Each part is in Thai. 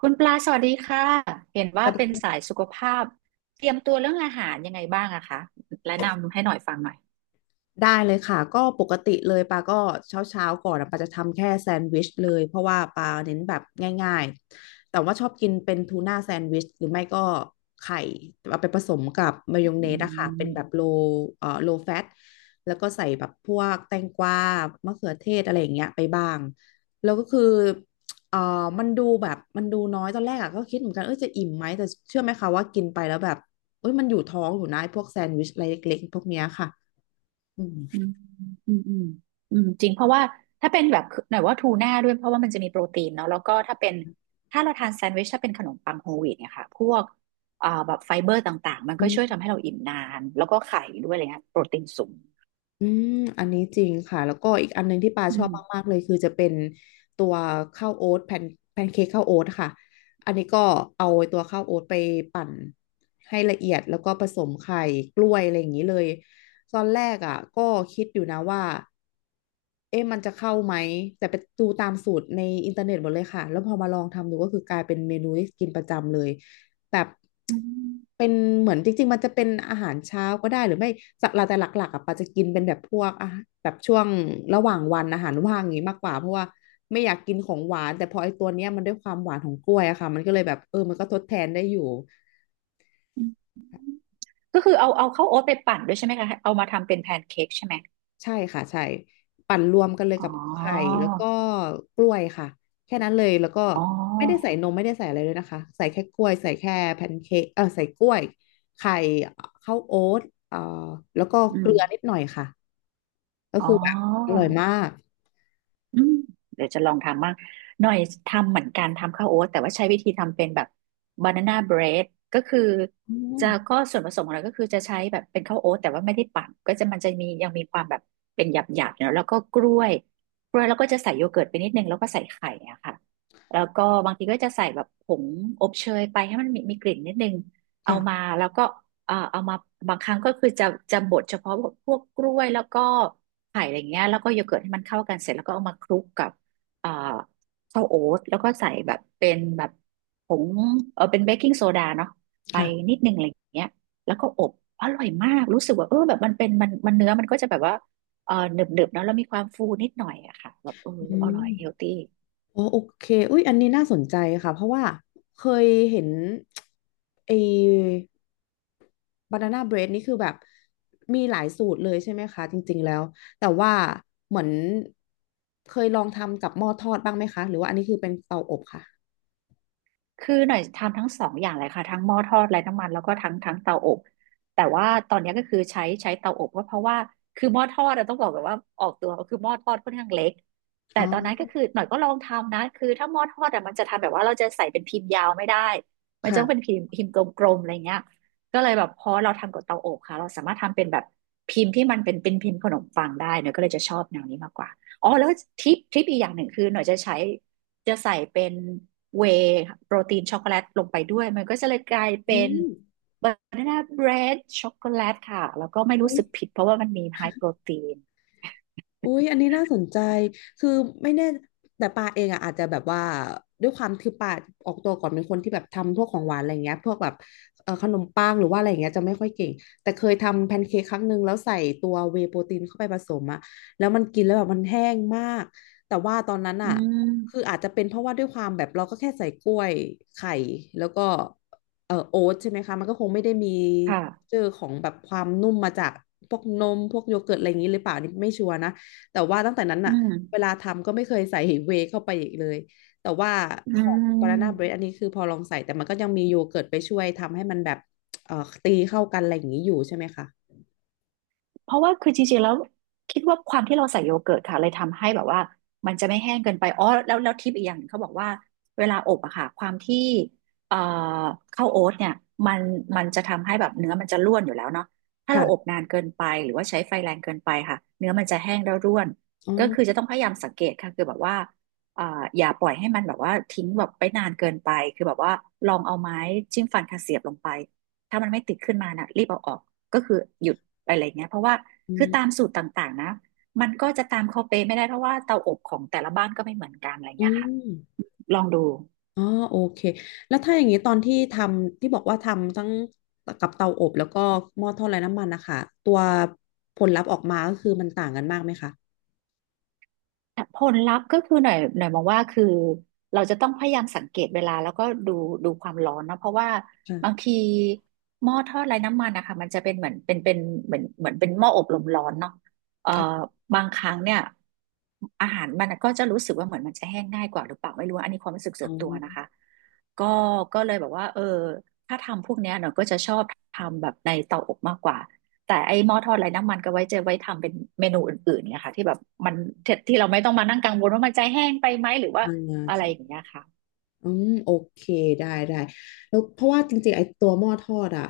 คุณปลาสวัสดีค่ะ เห็นสว่าวัสดีเป็นค่สายะสุขภาพ เตรียมตัวเรื่องอาหารยังไงบ้างอะคะแนะนำให้หน่อยฟังหน่อยได้เลยค่ะก็ปกติเลยปาก็เช้าเช้าก่อนอะปาจะทำแค่แซนด์วิชเลยเพราะว่าปาเน้นแบบง่ายๆแต่ว่าชอบกินเป็นทูน่าแซนด์วิชหรือไม่ก็ไข่เอาไปผสมกับมายองเนอืสอะค่ะเป็นแบบมโลเอ่อโลแฟตแล้วก็ใส่แบบพวกแตงกวามะเขือเทศอะไรอย่างเงี้ยไปบ้างแล้วก็คือเอ่อมันดูแบบมันดูน้อยตอนแรกอะก็คิดเหมือนกันเออจะอิ่มไหมแต่เชื่อไหมคะว่ากินไปแล้วแบบเอ้ยมันอยู่ท้องอยู่นะไอ้พวกแซนด์วิชอะไรเล็กๆพวกเนี้ยค่ะ อืมอืมอืมอืมอืมจริงเพราะว่าถ้าเป็นแบบหน่อยว่าทูน่าด้วยเพราะว่ามันจะมีโปรตีนเนาะแล้วก็ถ้าเราทานแซนด์วิชถ้าเป็นขนมปังโฮลวีตเนี่ยค่ะพวกแบบไฟเบอร์ต่างๆมันอืก็ช่วยมทำให้เราอิ่มนานแล้วก็ไข่ด้วยอะไรเงี้ยโปรตีนสูงอืมอันนี้จริงค่ะ แล้วก็อีกอันหนึงที่ปาอืชอบมมากๆเลยคือจะเป็นตัวข้าวโอ๊ตแผ่นแพนเค้กข้าวโอ๊ตค่ะอันนี้ก็เอาตัวข้าวโอ๊ตไปปั่นให้ละเอียดแล้วก็ผสมไข่กล้วยอะไรอย่างนี้เลย ตอนแรกอ่ะก็คิดอยู่นะว่าเอ๊ะมันจะเข้าไหมแต่ไปดูตามสูตรในอินเทอร์เน็ตหมดเลยค่ะแล้วพอมาลองทำดูก็คือกลายเป็นเมนูที่กินประจำเลย แบบอืมเป็นเหมือนจริงๆมันจะเป็นอาหารเช้าก็ได้หรือไม่สักแต่หลักๆอ่ะปาจะกินเป็นแบบพวกอ่ะแบบช่วงระหว่างวันอาหารว่างอย่างงี้มากกว่าเพราะว่าไม่อยากกินของหวานแต่พอไอ้ตัวเนี้ยมันด้วยความหวานของกล้วยอะค่ะมันก็เลยแบบเออมันก็ทดแทนได้อยู่ก็คือเอาข้าวโอ๊ตไปปั่นด้วยใช่ไหมคะเอามาทำเป็นแพนเค้กใช่ไหมใช่ค่ะใช่ปั่นรวมกันเลยอ๋อ กับไข่แล้วก็กล้วยค่ะแค่นั้นเลยแล้วก็อ๋อไม่ได้ใส่นมไม่ได้ใส่อะไรเลยนะคะใส่แค่กล้วยใส่แค่แพนเค้กเออใส่กล้วยไข่ข้าวโอ๊ตเอ่อแล้วก็อืเกลือนิมดหน่อยค่ะ ก็อ๋คืออแบบอร่อยมากอืมเดี๋ยวจะลองทำบ้างหน่อยทำเหมือนกันทำข้าวโอ๊ตแต่ว่าใช้วิธีทำเป็นแบบบานาน่าเบรดก็คืออืมก็ส่วนผสมของเราก็คือจะใช้แบบเป็นข้าวโอ๊ตแต่ว่าไม่ได้ปั่นก็จะมันจะมียังมีความแบบเป็นหยาบหยาบอยู่แล้วแล้วก็กล้วยแล้วก็จะใส่โยเกิร์ตไปนิดนึงแล้วก็ใส่ไข่อะค่ะแล้วก็บางทีก็จะใส่แบบผงอบเชยไปให้มันมีกลิ่นนิดนึงเอามาค่ะแล้วก็ เอ่อเอามาบางครั้งก็คือจะบดเฉพาะพวกกล้วยแล้วก็ไข่อะไรเงี้ยแล้วก็โยเกิร์ตให้มันเข้ากันเสร็จแล้วก็เอามาคลุกกับเอ่อข้าวโอ๊ตแล้วก็ใส่แบบเป็นแบบผงเป็นเบกกิ้งโซดาเนาะไปค่ะนิดนึงอะไรเงี้ยแล้วก็อบอร่อยมากรู้สึกว่าแบบมันเป็นมันเนื้อมันก็จะแบบว่าหนึบๆเนอะแล้วมีความฟูนิดหน่อยอะค่ะแบบอือมร่อยเฮลตี้ อ๋อโอเคอุ้ยอันนี้น่าสนใจค่ะ เพราะว่าเคยเห็นไอ้บานาน่าเบรดนี่คือแบบมีหลายสูตรเลยใช่ไหมคะจริงๆแล้ว แต่ว่าเหมือนเคยลองทำกับหม้อทอดบ้างไหมคะ หรือว่าอันนี้คือเป็นเตาอบค่ะคือหน่อยทำทั้งสองอย่างเลยค่ะทั้งหม้อทอดไร้น้ำมันแล้วก็ทั้งเตาอบแต่ว่าตอนนี้ก็คือใช้เตาอบก็เพราะว่าคือหม้อทอดอะต้องบอกแบบว่าออกตัวคือหม้อทอดค่อนข้างเล็กแต่อ๋ตอนนั้นก็อคือหน่อยก็ลองทำนะคือถ้าหม้อทอดอะมันจะทำแบบว่าเราจะใส่เป็นพิมพ์ยาวไม่ได้มันจะต้องเป็นค่ะพิมพ์กลมๆอะไรเงี้ยก็เลยแบบพอเราทำกับเตาอบค่ะเราสามารถทำเป็นแบบพิมพ์ที่มันเป็นพิมพ์ขนมปังได้หน่อยก็เลยจะชอบแนวนี้มากกว่าอ๋อแล้วทริปอีกอย่างหนึ่งคือหน่อยจะใส่เป็น เวย์โปรตีนช็อกโกแลตลงไปด้วย มันก็จะเลยกลายอืเป็นม บานาน่าเบรดช็อกโกแลตค่ะ แล้วก็ไม่รู้สึกผิดเพราะว่ามันมีไฮโปรตีนอุ้ยอันนี้น่าสนใจคือไม่แน่แต่ปาเองอ่ะอาจจะแบบว่าด้วยความคือปาออกตัวก่อนเป็นคนที่แบบทำพวกของหวานอะไรเงี้ยพวกแบบขนมปังหรือว่าอะไรเงี้ยจะไม่ค่อยเก่งแต่เคยทำแพนเค้กครั้งหนึ่งแล้วใส่ตัวเวย์โปรตีนเข้าไปผสมอะแล้วมันกินแล้วแบบมันแห้งมาก แต่ว่าตอนนั้นอือ่ะคือมอาจจะเป็นเพราะว่าด้วยความแบบเราก็แค่ใส่กล้วยไข่แล้วก็โอ๊ตใช่ไหมคะมันก็คงไม่ได้มีค่ะเจอของแบบความนุ่มมาจากพวกนมพวกโยเกิร์ตอะไรอย่างนี้หรือเปล่านี่ไม่ชัวร์นะ แต่ว่าตั้งแต่นั้นอืน่ะมเวลาทำก็ไม่เคยใส่เวย์เข้าไปอีกเลยแต่ว่าอืของ Banana Bread อัม นนี้คือพอลองใส่แต่มันก็ยังมีโยเกิร์ตไปช่วยทำให้มันแบบเอ่อตีเข้ากันอะไรอย่างนี้อยู่ใช่ไหมคะเพราะว่าคือจริงๆแล้วคิดว่าความที่เราใส่โยเกิร์ตค่ะเลยทำให้แบบว่ามันจะไม่แห้งเกินไปอ๋อแล้วทิปอีกอย่างหนึ่งเขาบอกว่าเวลาอบอะค่ะความที่เอ่อข้าวโอ๊ตเนี่ยมันมันจะทำให้แบบเนื้อมันจะร่วนอยู่แล้วเนาะถ้าเราอบค่ะนานเกินไปหรือว่าใช้ไฟแรงเกินไปค่ะเนื้อมันจะแห้งแล้วร่วนอ๋ก็คืออจะต้องพยายามสังเกตค่ะคือแบบว่าอย่าปล่อยให้มันแบบว่าทิ้งแบบไปนานเกินไปคือแบบว่าลองเอาไม้จิ้มฟันค่ะเสียบลงไปถ้ามันไม่ติดขึ้นมาน่ะรีบเอาออก ก็คือหยุดไปอะไรเงี้ยเพราะว่าอืคือมตามสูตรต่างๆนะมันก็จะตามเขาเป๊ะไม่ได้เพราะว่าเตาอบของแต่ละบ้านก็ไม่เหมือนกันอะไรอืเงี้ยค่ะมลองดู อ๋อโอเคแล้วถ้าอย่างนี้ตอนที่ทำที่บอกว่าทำทั้งกับเตาอบแล้วก็หม้อทอดไร้น้ำมันนะคะตัวผลลัพธ์ออกมาก็คือมันต่างกันมากไหมคะผลลัพธ์ก็คือหน่อยมองว่าคือเราจะต้องพยายามสังเกตเวลาแล้วก็ดูความร้อนนะเพราะว่าบางค่ะทีหม้อทอดไร้น้ำมันนะคะมันจะเป็นเหมือนเป็นเหมือนเป็นหม้ออบลมร้อนเนาะเอ่อค่ะบางครั้งเนี่ยอาหารมันก็จะรู้สึกว่าเหมือนมันจะแห้งง่ายกว่าหรือเปล่าไม่รู้อันนี้ความรู้สึกอ๋ส่อวนตัวนะคะก็ก็เลยแบบว่าถ้าทำพวกเนี้ยหน่อยก็จะชอบทำแบบในเตาอบมากกว่า แต่ไอ้หม้อทอดไร้น้ำมันก็ไว้ทำเป็นเมนูอื่นๆนะคะที่แบบมันที่เราไม่ต้องมานั่งกังวลว่ามันจะแห้งไปไหมหรือว่าอ่อะไรอย่างา เงี้ยค่ะอืมโอเคได้ได้แล้วเพราะว่าจริงๆไอ้ตัวหม้อทอดอ่ะ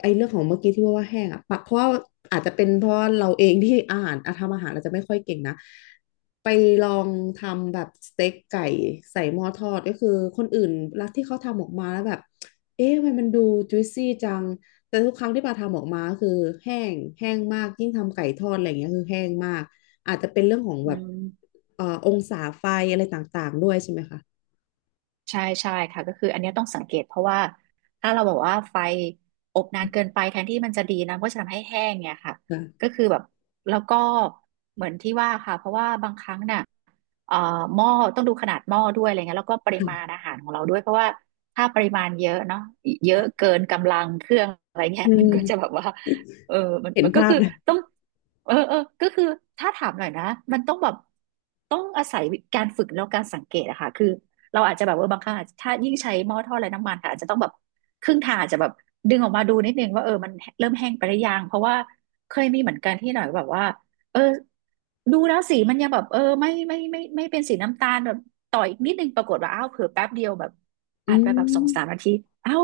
ไอ้เรื่องของเมื่อกี้ที่ว่าแห้งอ่ะปะเพราะว่าอาจจะเป็นเพราะเราเองที่อาหารอ่ะทำอาหารอาจจะไม่ค่อยเก่งนะไปลองทำแบบสเต็กไก่ใส่หม้อทอดก็คือคนอื่นรัลที่เขาทำออกมาแล้วแบบเอ๊ะทำไมมันดูจุยซี่จังแต่ทุกครั้งที่ปาทำออกมาก็คือแห้งแห้งมากยิ่งทำไก่ทอดอะไรอย่างเงี้ยคือแห้งมากอาจจะเป็นเรื่องของอืแบบม องศาไฟอะไรต่างๆด้วยใช่ไหมคะใช่ใช่ค่ะก็คืออันเนี้ยต้องสังเกตเพราะว่าถ้าเราบอกว่าไฟอบนานเกินไปแทนที่มันจะดีนะมันก็จะทำให้แห้งเนี่ยค่ะค่ก็คือแบบแล้วก็เหมือนที่ว่าค่ะเพราะว่าบางครั้งน่ะเอ่อหม้อต้องดูขนาดหม้อด้วยอะไรเงี้ยแล้วก็ปริมาณะ อาหารของเราด้วยเพราะว่าถ้าปริมาณเยอะเนาะเยอะเกินกำลังเครื่องอะไรเงี้ยอืมันก็จะแบมบว่าเออมันเห็นมันก็ภาพคือเลยต้องเออก็คือถ้าถามหน่อยนะมันต้องแบบต้องอาศัยการฝึกแล้วการสังเกตอะค่ะคือ เราอาจจะแบบเออบางครั้งะถ้ายิ่งใช้หม้อทอดไร้น้ำมันค่ะอาจจะต้องแบบครึ่งทางอาจจะแบบดึงออกมาดูนิดนึงว่าเออมันเริ่มแห้งไปหรือยังเพราะว่าเคยมีเหมือนกันที่หน่อยแบบว่าเออดูแล้วสีมันยังแบบเออไม่เป็นสีน้ำตาลแบบต่ออีกนิดนึงปรากฏว่าอ้าวเผลอแป๊บเดียวแบบอืผ่านไปแบบสองสามมนาทีอ้าว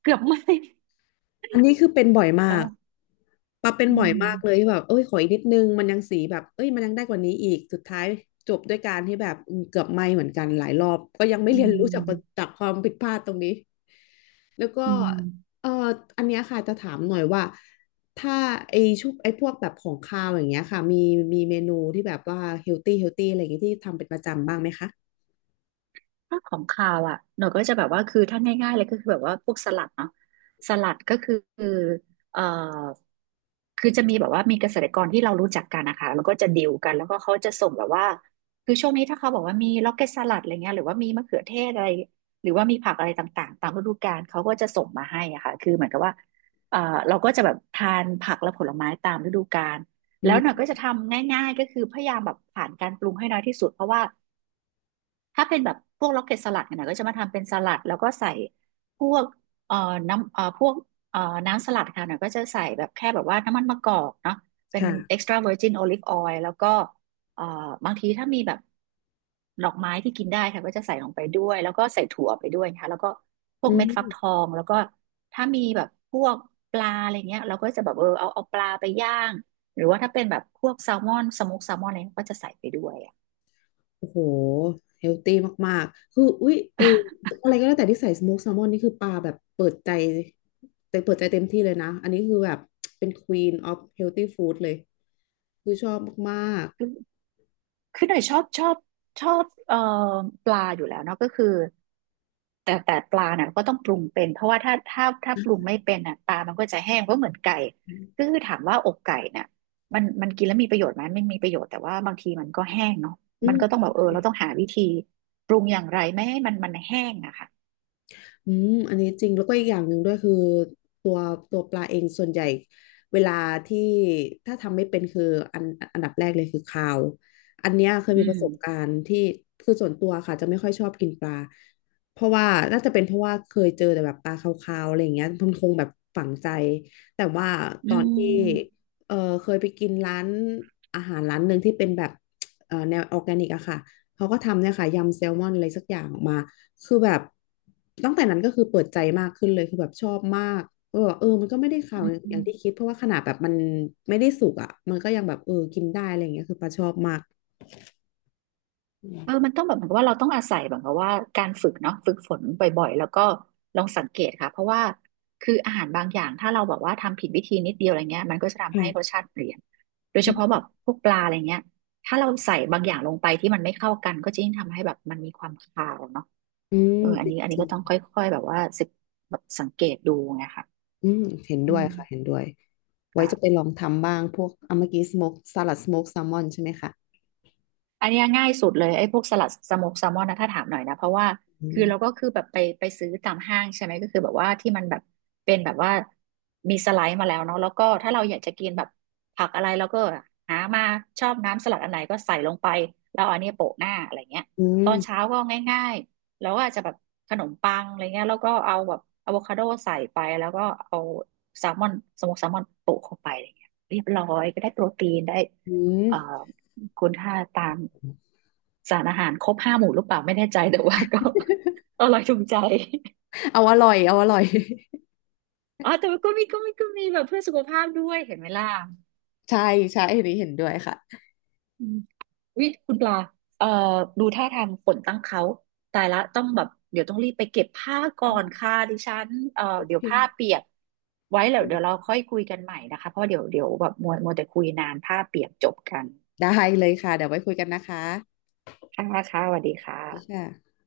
เกือบไหมอันนี้คือเป็นบ่อยมากเออปาเป็นอืบ่อยมากเลยมที่แบบเอ้ยขออีกนิดนึงมันยังสีแบบเอ้ยมันยังได้กว่านี้อีก สุดท้ายจบด้วยการที่แบบอืมเกือบไหม้เหมือนกันหลายรอบ ก็ยังไม่อืเรียนรู้จากมความผิดพลาดตรงนี้ แล้วก็อืมเอ่ออันเนี้ยค่ะจะถามหน่อยว่า ถ้าไอชุบไอพวกแบบของคาวอย่างเงี้ยค่ะมีเมนูที่แบบว่าเฮลตี้เฮลตี้อะไรอย่างเงี้ยที่ทำเป็นประจำบ้างไหมคะถ้าของคาวอ่ะหนูก็จะแบบว่าคือถ้าง่ายๆเลยก็คือแบบว่าพวกสลัดเนาะสลัดก็คือเอ่อ คือจะมีแบบว่ามีเกษตรกรที่เรารู้จักกันนะคะแล้วก็จะดีลกันแล้วก็เขาจะส่งแบบว่าคือช่วงนี้ถ้าเขาบอกว่ามีล็อกเก็ตสลัดอะไรเงี้ยหรือว่ามีมะเขือเทศอะไรหรือว่ามีผักอะไรต่างๆตามฤดูกาลเขาก็จะส่งมาให้อะค่ะคือเหมือนกับว่าเอ่อเราก็จะแบบทานผักและผลไม้ตามฤดูกาลอืแล้วหน่อยมก็จะทำง่ายๆก็คือพยายามแบบผ่านการปรุงให้น้อยที่สุดเพราะว่า ถ้าเป็นแบบพวกล็อกเก็ตสลัดเนี่ยนะก็จะมาทำเป็นสลัดแล้วก็ใส่พวกเอ่อน้ำพวกเอ่อน้ำสลัดค่ะเน่ยก็จะใส่แบบแค่แบบว่าน้ำมันมะกอกเนาะเป็น ค่ะ extra virgin olive oil แล้วก็เอ่อบางทีถ้ามีแบบดอกไม้ที่กินได้ค่ะก็จะใส่ลงไปด้วยแล้วก็ใส่ถั่วไปด้วยนะคะแล้วก็พวอืกเม็ดฟักทอม งแล้วก็ถ้ามีแบบพวกปลาอะไรเงี้ยเราก็จะแบบเออเอาปลาไปย่างหรือว่าถ้าเป็นแบบพวกแซลมอนสโมกแซลมอนอะไรก็จะใส่ไปด้วยอะ โอ้โหเฮลตี้มากๆคืออุ๊ยเอออะไรก็แล้วแต่ที่ใส่สโมกแซลมอนนี่คือปลาแบบเปิดใจแต่เปิดใจเต็มที่เลยนะ อันนี้คือแบบเป็น Queen of Healthy Food เลย คือชอบมากคือหน่อยชอบปลาอยู่แล้วเนาะก็คือแต่ปลาน่ะก็ต้องปรุงเป็นเพราะว่าถ้าปรุงไม่เป็นน่ะปลามันก็จะแห้งก็เหมือนไก่ๆก็คือถามว่าอกไก่น่ะมันกินแล้วมีประโยชน์ไหมไม่มีประโยชน์แต่ว่าบางทีมันก็แห้งเนาะอืมันก็ต้อม งแบบเออเราต้องหาวิธีปรุงอย่างไรไม่ให้มันแห้งอะค่ะอืมอันนี้จริงแล้วก็อีกอย่างหนึ่งด้วยคือตัวตัวปลาเองส่วนใหญ่เวลาที่ถ้าทำไม่เป็นคืออันอันดับแรกเลยคือคาวอันเนี้ยเคยอืมีปมระสบการณ์ที่คือส่วนตัวค่ะจะไม่ค่อยชอบกินปลาเพราะว่าน่าจะเป็นเพราะว่าเคยเจอแต่แบบปลาคาวๆอะไรอย่างเงี้ยมันคงแบบฝังใจแต่ว่าอตอนที่ืเออเคยไปกินร้านอาหารร้านหนึ่งที่เป็นแบบแนวออร์แกนิกอะค่ะเขาก็ทำเนี่ยค่ะยำแซลมอนอะไรสักอย่างออกมา คือแบบตั้งแต่นั้นก็คือเปิดใจมากขึ้นเลยคือแบบชอบมากก็แบบมันก็ไม่ได้ข่าวอย่างที่ม คิดเพราะว่าขนาดแบบมันไม่ได้สุกอ่ะมันก็ยังแบบกินได้อะไรอย่างเงี้ยคือปลาชอบมากอืเอมอมันต้องแบบเหมือนกับว่าเราต้องอาศัยแบบกับว่าการฝึกเนาะฝึกฝนบ่อยๆแล้วก็ลองสังเกตค่ะเพราะว่าคืออาหารบางอย่างถ้าเราแบบว่าทำผิดวิธีนิดเดียวอะไรเงี้ยมันก็จะทำให้รสค่ะชาติเปลี่ยนโดยเฉอืพาะแบบพวกปลาอะไรเงี้ยถ้าเราใส่บางอย่างลงไปที่มันไม่เข้ากันก็จะยิ่งทำให้แบบมันมีความคาวเนาะอืมเออจอันนี้ริก็งต้องค่อยๆแบบว่าสึกแบบสังเกตดูไงค่ะๆอืมเห็นด้อืวยค่ะเห็นมด้วยไว้ค่ะ จะไปลองทำบ้างพวกอ่ะเมื่อกี้สโมกสลัดสโมกแซลมอนใช่ไหมคะอันเนี้ยง่ายสุดเลยไอ้พวกสลัดสโมกแซลมอนนะถ้าถามหน่อยนะเพราะว่าอืคือเราก็มคือแบบไปซื้อตามห้างใช่ไหมก็คือแบบว่าที่มันแบบเป็นแบบว่ามีสไลด์มาแล้วเนาะแล้วก็ถ้าเราอยากจะกินแบบผักอะไรเราก็หามาชอบน้ำสลัดอันไหนก็ใส่ลงไปแล้วเอาอันเนี้ยโปะหน้าอะไรเงี้ยอืตอนเช้ามก็ง่ายๆแล้วก็อาจจะแบบขนมปังอะไรเงี้ยแล้วก็เอาแบบอะโวคาโดใส่ไปแล้วก็เอาแซลมอนสโมกแซลมอนโปะเข้าไปอะไรเงี้ยเรียบร้อยก็ได้โปรตีนได้อืเอ่อ มคุณค่าตามสารอาหารครบห้าหมู่หรือเปล่าไม่แน่ใจแต่ว่าก็ อร่อยถูกใจ เอาอร่อยเอาอร่อย อ๋อแต่ว่าก็มีแบบเพื่อสุขภาพด้วยเห็นไหมล่ะ ใช่ใช่อันนี้เห็นด้วยค่ะอืมวิคุณปลาเอ่อดูท่าทางฝนตั้งเขาตายละต้องแบบเดี๋ยวต้องรีบไปเก็บผ้าก่อนค่ะดิฉันโอเดี๋ยเควผ้าเปียกไว้แล้วเดี๋ยวเราค่อยคุยกันใหม่นะคะเพราะเดี๋ยวแบบมัวแต่คุยนานผ้าเปียกจบกันได้เลยค่ะเดี๋ยวไว้คุยกันนะคะค่ะค่ะสวัสดีคสวัสดี่ะค่ะ